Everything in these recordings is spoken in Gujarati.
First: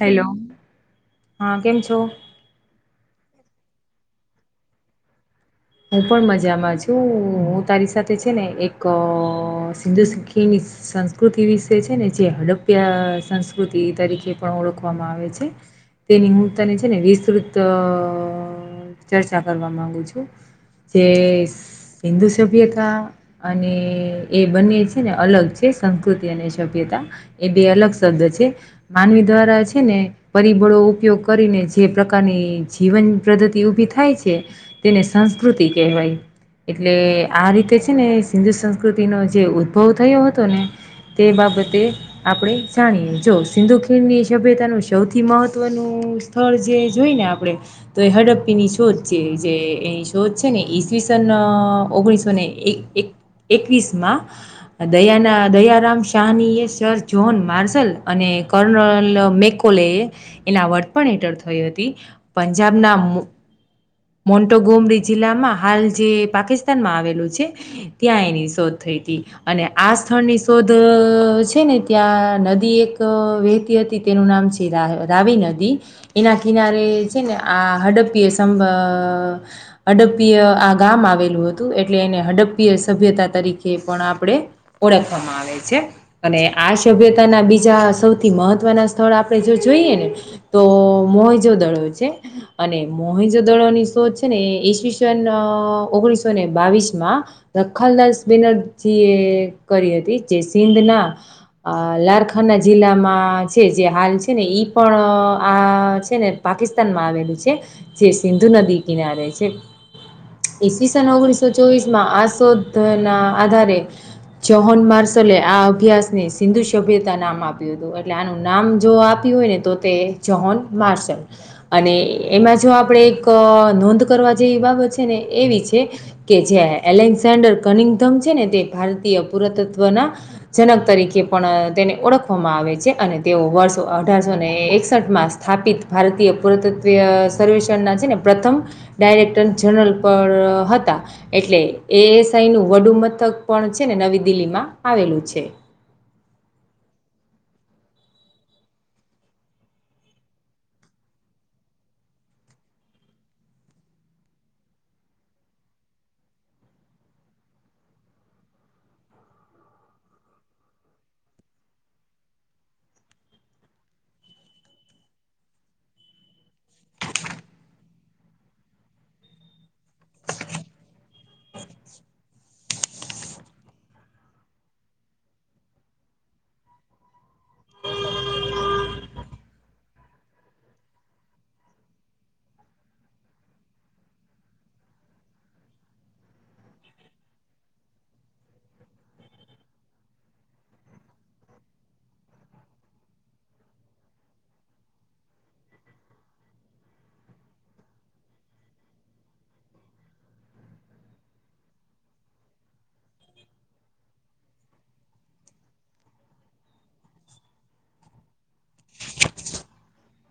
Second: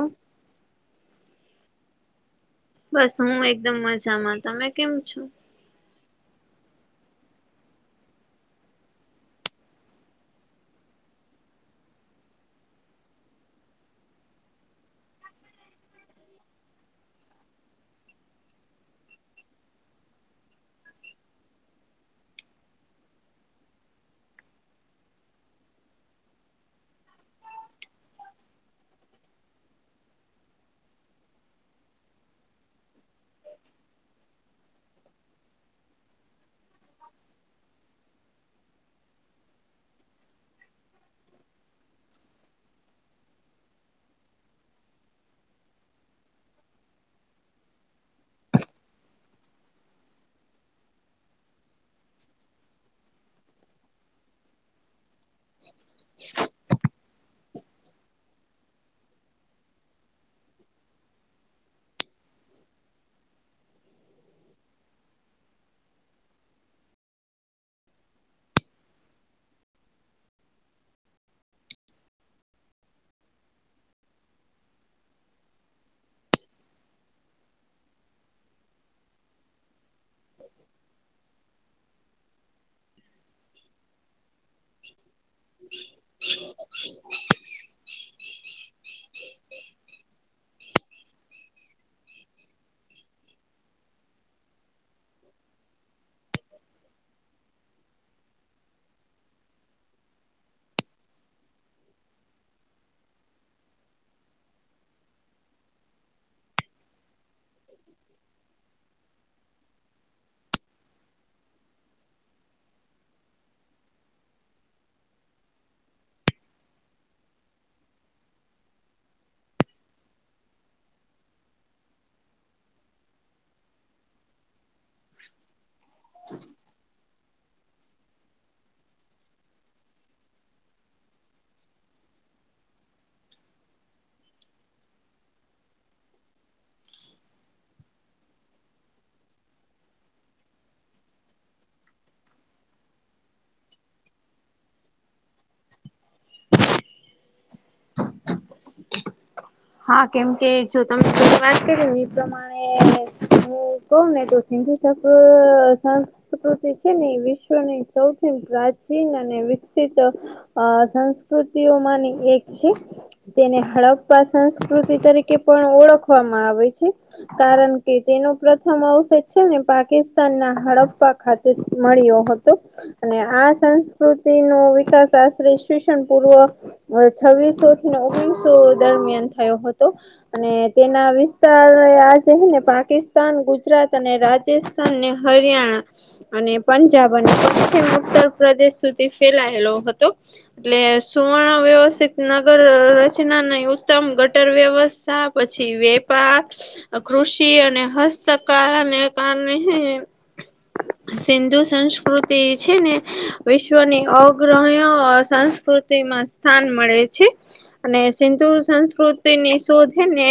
હેલો હા કેમ છો? બસ હું એકદમ મજામાં તમે કેમ છો? હું પણ મજામાં છું હું તારી સાથે છે ને એક સિંધુ સખીની સંસ્કૃતિ વિશે છે ને જે હડપ્યા સંસ્કૃતિ તરીકે પણ ઓળખવામાં આવે છે તેની હું તને છે ને વિસ્તૃત ચર્ચા કરવા માંગુ છું જે હિન્દુ સભ્યતા અને એ બંને છે ને અલગ છે સંસ્કૃતિ અને સભ્યતા એ બે અલગ શબ્દ છે માનવી દ્વારા છે ને પરિબળો ઉપયોગ કરીને જે પ્રકારની જીવન પદ્ધતિ ઊભી થાય છે તેને સંસ્કૃતિ કહેવાય એટલે આ રીતે છે ને સિંધુ સંસ્કૃતિનો જે ઉદ્ભવ થયો હતો ને તે બાબતે આપણે જાણીએ જો સિંધુ ખીણની સભ્યતાનું સૌથી મહત્વનું [unintelligible] જે જોઈ ને આપડે તો એ હડપ્પીની શોધ જેવી છે એની તો છે ને ઈસવીસન ઓગણીસો ને એક-એક-એકવીસ માં દયાના દયાારામ શહનીય શર જો્હોન માર્સલ અને કર્નલ મેકોલે એના વર્તપણ હેઠળ થઈ હતી પંજાબના મોન્ટોગોમિજ જિલ્લામાં હાલ જે પાકિસ્તાન માં આવેલું છે ત્યાં એની શોધ થઈ હતી અને આ સ્થળની શોધ છે ને ત્યાં નદી એક વહેતી હતી તેનું નામ છે રાવિ નદી એના કિનારે છે ને આ હડપ્પી સંબ હડપ્પીય આ ગામ આવેલું હતું એટલે એને હડપ્પીય સભ્યતા તરીકે પણ આપણે ઓળખવામાં આવે છે અને આ સભ્યતાના બીજા સૌથી મહત્વના સ્થળ આપણે જો જોઈએ ને તો મોહજો દડો છે અને મોહેજો દડો ની શોધ છે ને ઇસવિસન ઓગણીસોને બાવીસ માં દખલદાસ બેનરજી એ કરી હતી જે સિંધના અ લારખંના જિલ્લામાં છે જે હાલ છે ને ઈ પણ આ છે ને પાકિસ્તાનમાં આવેલું છે જે સિંધુ નદી કિનારે છે ઈસ્વીસન ઓગણીસો ચોવીસ માં આ શોધ ના આધારે જ્હોન માર્સલે આ અભ્યાસની સિંધુ સભ્યતા નામ આપ્યું હતું એટલે આનું નામ જો આપ આપ હોય ને તો તે જ્હોન માર્સલ અને એમાં જો આપણેે એક નોંધ કરવા જે ઈ બાબત છે ને એવી છે કે જે એલેન્સ સેન્ડર કનિંગધમ છે ને તે ભારતીય પુરાતત્વના જનક તરીકે પણ તેને ઓળખવામાં આવે છે અને તેઓ વર્ષ અઢારસો ને એકસઠ માસ સ્થાપિત ભારતીય પુરાતત્વ સર્વેષણ ના છેને પ્રથમ ડાયરેક્ટર જનરલ પણ હતા એટલે એએસ આઈનું વડુ મથક પણ છે ને નવી દિલ્હી માં આવેલું છે [inaudible] હા કેમ કે જો તમે શરૂ વાત કરી એ પ્રમાણે હું ક્વ ને તો સિંધુ [unintelligible] સંસ્કૃતિ છે ને એ વિશ્વની સૌથી પ્રાચીન અને વિકસિત અ સંસ્કૃતિઓમાંની એક છે તેને હડપ પાસે સંસ્કૃતિ તરીકે પણ ઓળખવામાં આવે છે કારણ કે તેનો પ્રથમ અવષધ છે ને પાકિસ્તાન ના હડપપા ખાતે મળ્યો હતો અને આ સંસ્કૃતિ નો વિકાસ આશરે શિક્ષણ પૂર્વ છવ્વીસો થીને ઓગણીસો દરમિયાન થયો હતો અને તેના વિસ્તાર આ છેને પાકિસ્તાન ગુજરાત અને રાજસ્થાન ને હરિયાણા અને પંજાબ [inaudible] અને પ્ચિમ ઉત્તર પ્રદેશ સુધી ફેલાયેલો હતો એટલે સુવર્ણ વ્યવસ્થિત નગર રચના ન ઉત્તમ ગટર વ્યવસ્થા પછી વેપાર કૃષિ અને હસ્તકળાને કારણે સિંધુ સંસ્કૃતિ છે ને વિશ્વની અગ્રણ્ય સંસ્ સ્થાન મળે અને સિંધુ સંસ્કૃતિ ની શોધીને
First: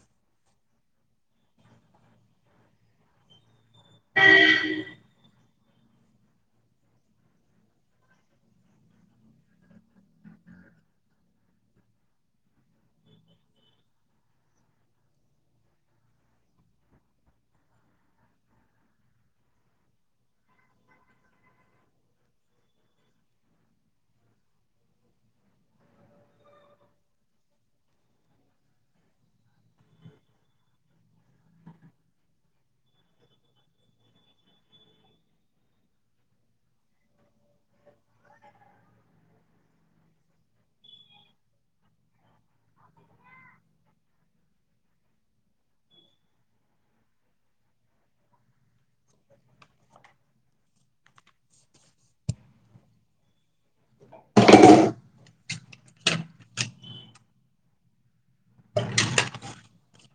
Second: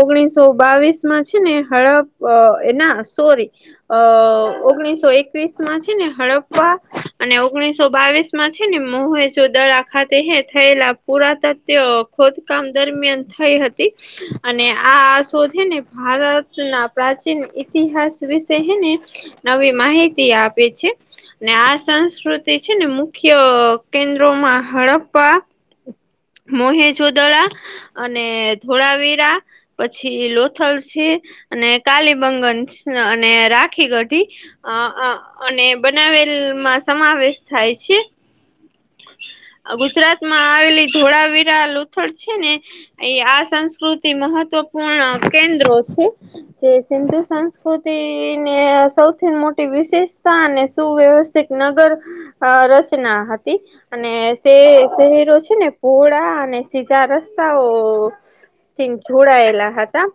ઓગણીસો બાવીસ માં છે ને હળપ અ એના સોરી અ ઓગણીસો એકવીસ માં છે ને હડપા અને ઓગણીસો બાવીસ છે ને મો ચો દરા ખાતે થયેલા પુરાતવ ખોદ કામ દરમિયાન થઈ હતી અને આ શોધેને ભારત ના પ્રાચીન ઈતિહાસ વિશેને આવી માહિતી આપે છે. ને આ સંસ્કૃતિ છે ને મુખ્ય કેન્દ્રોમાં હડપ્પા મોહે જોદડા અને ધોળાવીરા પછી લોથલ છે અને કાલીબંગન અને રાખી ગઢી અ અને બનાવેલમાં સમાવેશ થાય છે ગુજરાત માં આવેલી ધોળાવીરા લોથડ છે ને અને આ સંસ્કૃતિ મહત્વપૂર્ણ કેન્દ્રો છે. જે સિંધુ સંસ્કૃતિને સૌથી મોટી વિશેષતા અને સુવ્યવસ્થા તે એક નગર રચના હતી. અને શહેરો છે ને પોળા અને સીધા રસ્તાઓ થી જોડાયેલા હતા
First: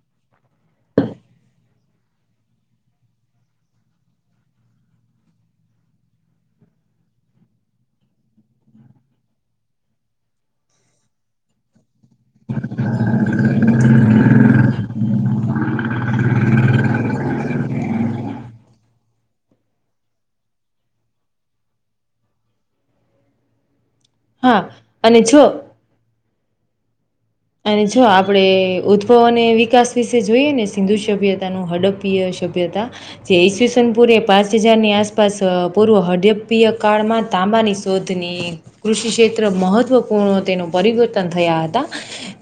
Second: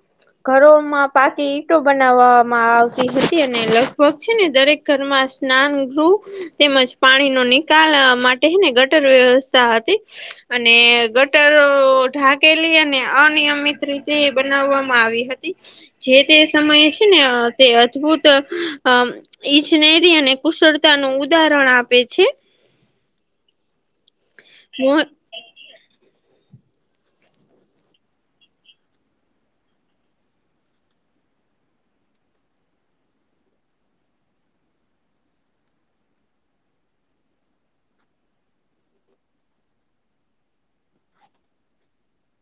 ઘરોમાં પાકી ઈંટો બનાવવામાં આવતી હતી અને લગભગ છે ને દરેક ઘરમાં સ્ન ગૃહ તેમજ પાણી ન નિકાલ માટેને ગટર વ્યવસ્થા હતી અને ગટરો ઢાંકેલી અને અનિયમિત રીતે બનાવવામાં આવી હતી. જે તે સમયે છે ને તે અદભુત અ ઈજનેરી અને કુશળતા નું ઉદાહરણ આપે છે. હા મો અને છ અને જો આપણેે ઉદભવ અને વિકાસ વિશે જોઈએ ને સિંધુ સભ્યતાનું હડપ પિય સભ્યતા જે ઈસવીસનપુરે પાંચ હજારની આસપાસ પૂર્વ હડપીય કાળમાં તાંબાની શોધની કૃષિ ક્ષેત્ર મહત્વપૂર્ણ તેનું પરિવર્તન થયા હતા.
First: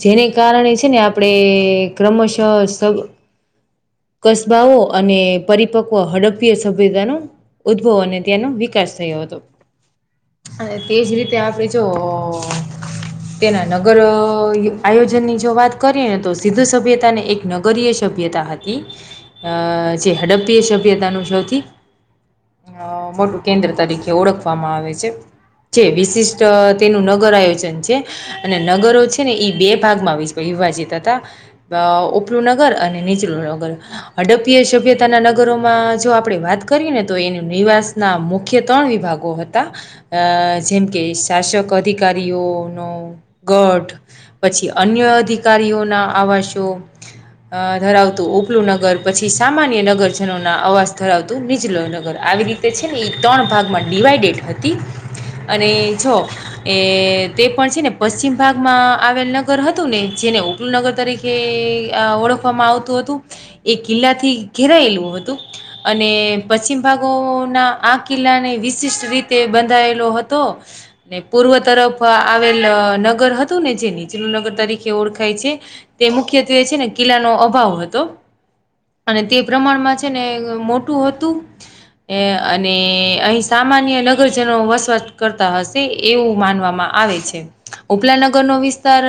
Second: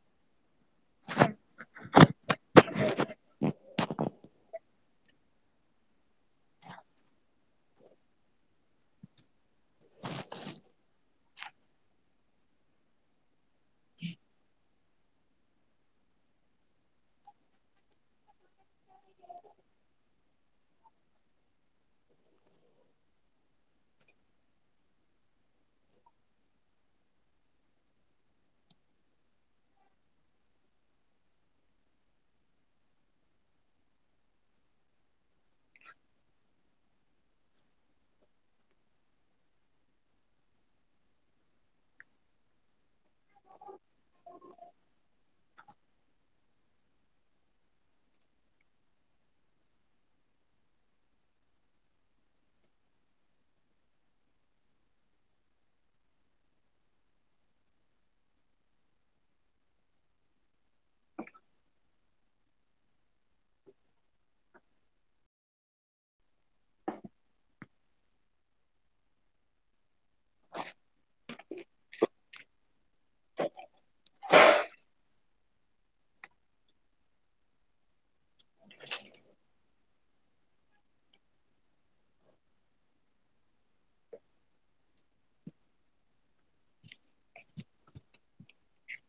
જેને કારણે છે ને આપણેે ક્રમશઃ હ કસબાઓ અને પરિપક્વ હડપીય સભ્યતા ઉદ્ભવ અને તેનો વિકાસ થયો હતો. અને તેજ રીતે આપણે જો [unintelligible] તેના નગર આયોજનની જો વાત કરીએ ને તો સીધું સભ્યતા ને એક નગરીય સભ્યતા હતી અ જે હડપ્પી સભ્યતાનું સૌથી અ કેન્દ્ર તરીકે ઓળખવામાં આવે છે વિશિષ્ટ તેનું નગર આયોજન છે અને નગરો છે ને બે ભાગમાં વિભાજીત હતા ઉપલું નગર અને નીચલું નગર અડપીય સભ્યતાના નગરોમાં જો આપણે વાત કરીએ ને તો એ નિવાસ ના મુખ્ય ત્રણ વિભાગો હતા જેમ કે શાસક અધિકારીઓનોો ગઢ પછી અન્ય અધિકારીઓ ના આવાસો ધરાવતો ઓલું નગર પછી સામાન્ય નગરજનોના અવાજ ધરાવતું નીચલું નગર આવી રીતે તે છે ને એ ત્રણ ભાગમાં ડિવાઈડેડ હતી અને જો એ તે પણ છે ને પશ્ચિમ ભાગમાં આવેલ નગર હતું ને જેને ઉલ નગર તરીકે ઓળખવામાં આવતું હતું એ કિલ્લા થી ઘેરાયેલું હતું અને પશ્ચિમ ભાગોના આ કિલ્લા ને વિશિષ્ટ રીતે બંધ લો હતો અને પૂર્વ તરફ આવે લ નગર હતું ને જે નીચલું નગર તરીકે ઓળખાય છે. તે મુખ્યત્વે છે ને કિલ્લાનો અભાવ હતો અને તે પ્રમાણમાં છે ને મોટું હતું ને અને અહી સામાન્ય નગરજનો વસવાટ કરતા હશે એવું માનવામાં આવે છે ઉપલાનગરનો વિસ્તાર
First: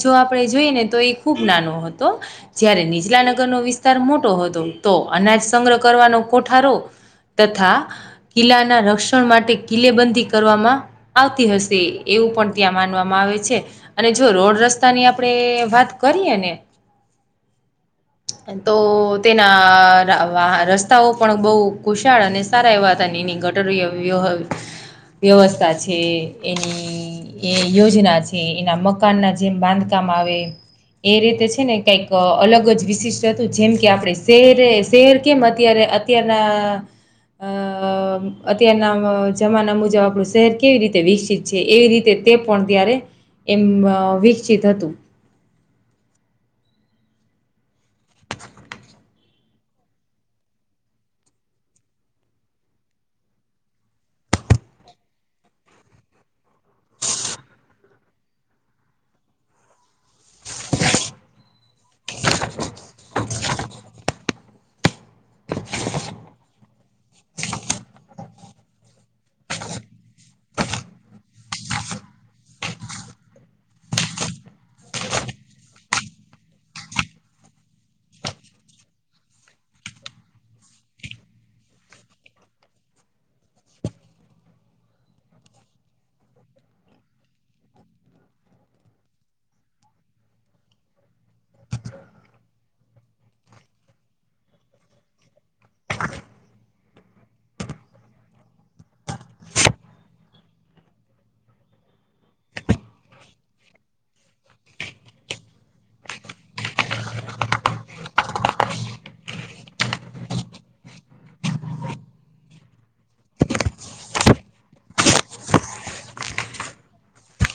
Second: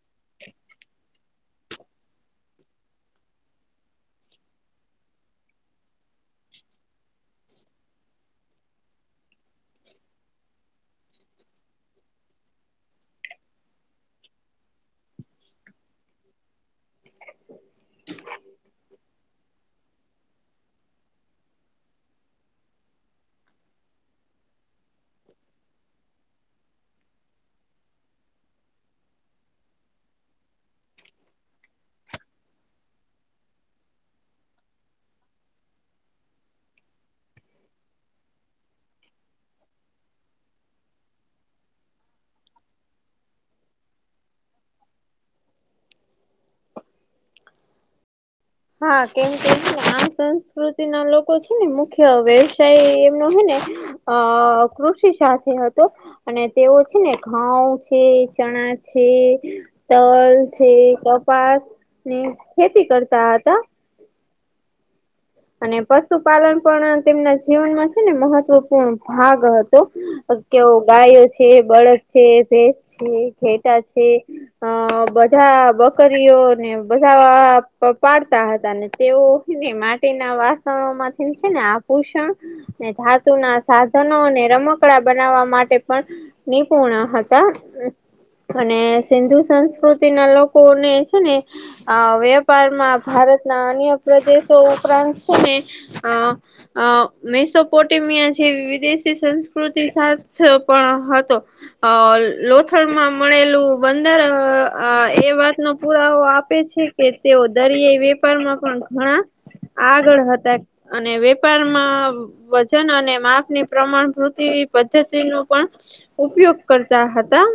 જો આપણે જોઈએ ને તો એ ખૂબ નાનો હતો જયારે નીચલા નગરનો વિસ્તાર મોટો હતો તો અનાજ સંગ્રહ કરવાનો કોઠારો તથા કિલ્લાના રક્ષણ માટે કિલ્લેબંધી કરવામાં આવતી હશે એવું પણ ત્યાં માનવામાં આવે છે. અને જો રોડ રસ્તાની આપડે વાત કરીએ ને [inaudible] તો તેના હા રસ્તાઓ પણ બહું ખુશાળ અને સારા એવા હતા એની ગટર વ્ય વ્યવસ્થા છે એની એ યોજના છે એના મકાન ના જે બાંધકામ આવે એ રીતે છે ને કઈક અલગ જ વિશિષ્ટ હતું જેમ કે આપણે શહેરે શહેર કેમ અત્યારે અત્યારના અ અત્યારના જમાના મુજબ આપણું શહેર કેવી રીતે વિકસિત છે એવી રીતે તે પણ ત્યારે એમ વિકસિત હતું હા કેમ કે છે ને આમ સંસ્કૃતિ ના લોકો છે ને મુખ્ય વ્યવસાય એમનો હેને અ કૃષિ સાથે હતો અને તેઓ છે ને ઘઉં છે ચણા છે. તલ છે કપાસ ની ખેતી કરતા હતા અને પશુપાલન પણ તેમના જીવનમાં છે ને મહત્વપૂર્ણ ભાગ હતો. તેવો ગાયો છે બળદ છે ભેસ છે ઘેટા છે. અ બધા બકરીઓને બધા પાડતા હતા ને તેઓ છે ને માટી ના વાસણોમાંથી છે ને આ ભૂષણ ને ધાતુ ના રમકડા બનાવવા માટે પણ ની પોણા હતા હમ્મ. અને સિંધુ સંસ્કૃતિ ના લોકો ને છે ને આ વેપારમાં ભારતના અન્ય પ્રદેશો ઉપરાંત છે ને આ અ મેસોપોટીમિયા જેવી વિદેશી સંસ્કૃતિ સાથે પણ હતો અ લોથડમાં મળેલું બંદર એ વાત નો પુરાવો આપે છે કે તેવો દરિયાઈ વેપારમાં પણ ઘણા આગળ હતા અને વેપારમાં વજન અને માપની પ્રમાણ વૃતિ પદ્ધતિનું પણ ઉપયોગ કરતા હતા.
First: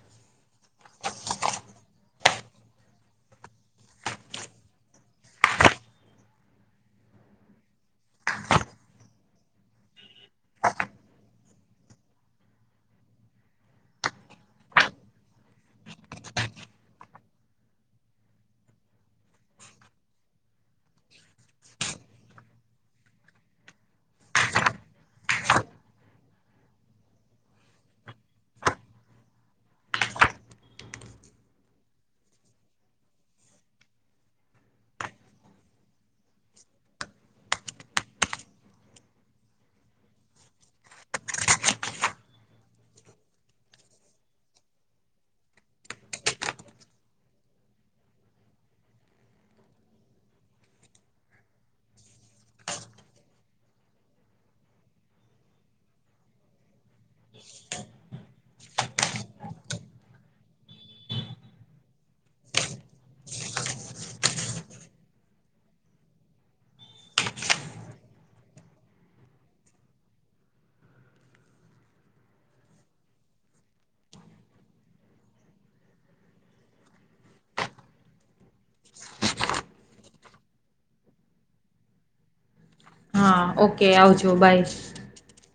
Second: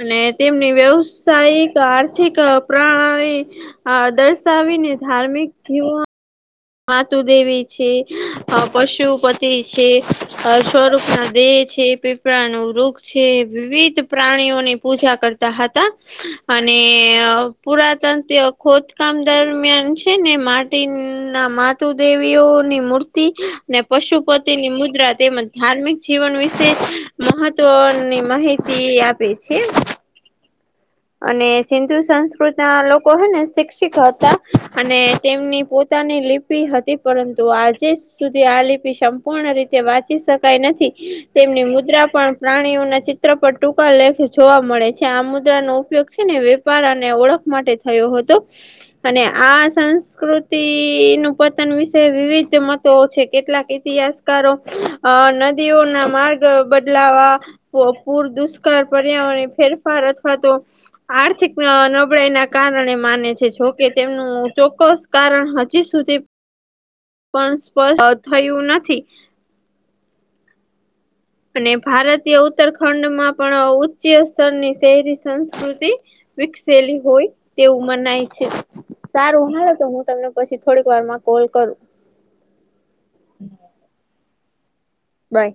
અને તેમની વ્યવસાયિક આર્થિક પ્રણાલી આ દર્શાવીને ધાર્મિક જીવન માતુ દેવી છે પશુપતિ છે અ સ્વરૂપ ના દેહ છે. પીપળાનું વૃક્ષ છે વિવિધ પ્રાણીઓની પૂજા કરતા હતા અને પુરાતનત્ય ખોદકામ દરમિયાન છે ને માટી ના માતુ દેવીઓની મૂર્તિ ને પશુપતિની મુદ્રા તેમજ ધાર્મિક જીવન વિશે મહત્વની માહિતી આપે છે. [inaudible] અને સિંધુ સંસ્કૃત ના લોકો હે ને શિક્ષિત હતા. અને તેમની પોત તાની લિપિ હતી, પરંતુ આજે સુધી આ લિપિ સંપૂર્ણ રીતે વાંચી શકાય નથી. તેમની મુદ્રા પણ પ્રાણીઓના ચિત્ર પર ટૂંકા લેખ જોવા મળે છે. આ મુદ્રાનો ઉપયોગ છે ને વેપ પાર અને ઓળખ માટે થયો હતો. અને આ સંસ્કૃત તિનું પતન વિશે વિવિધ મતો છે. કેટલાક ઇતિહાસકારો અહ નદીઓના માર્ગ બદલાવવા પ પૂર દુષ કાળ પર્યાવરણ એ ફેરફાર અથવા તો આર્થિક નબળાઈ ના કારણે માને છે. જોકે તેમનું ચોક્કસ કારણ હજી સુધી પણ સ્પષ્ટ થયું નથી. અને ભારતીય ઉત્તરખંડ માં પણ ઉચ્ચીય સ્તરની શહેરી સંસ્કૃતિ વિકસેલી હોય તેવું મનાય છે. સારું હાલો તો હું તમને પછી થોડીક વાર માં કોલ કરું. હા, ઓકે, આવજો, બાય. બાય.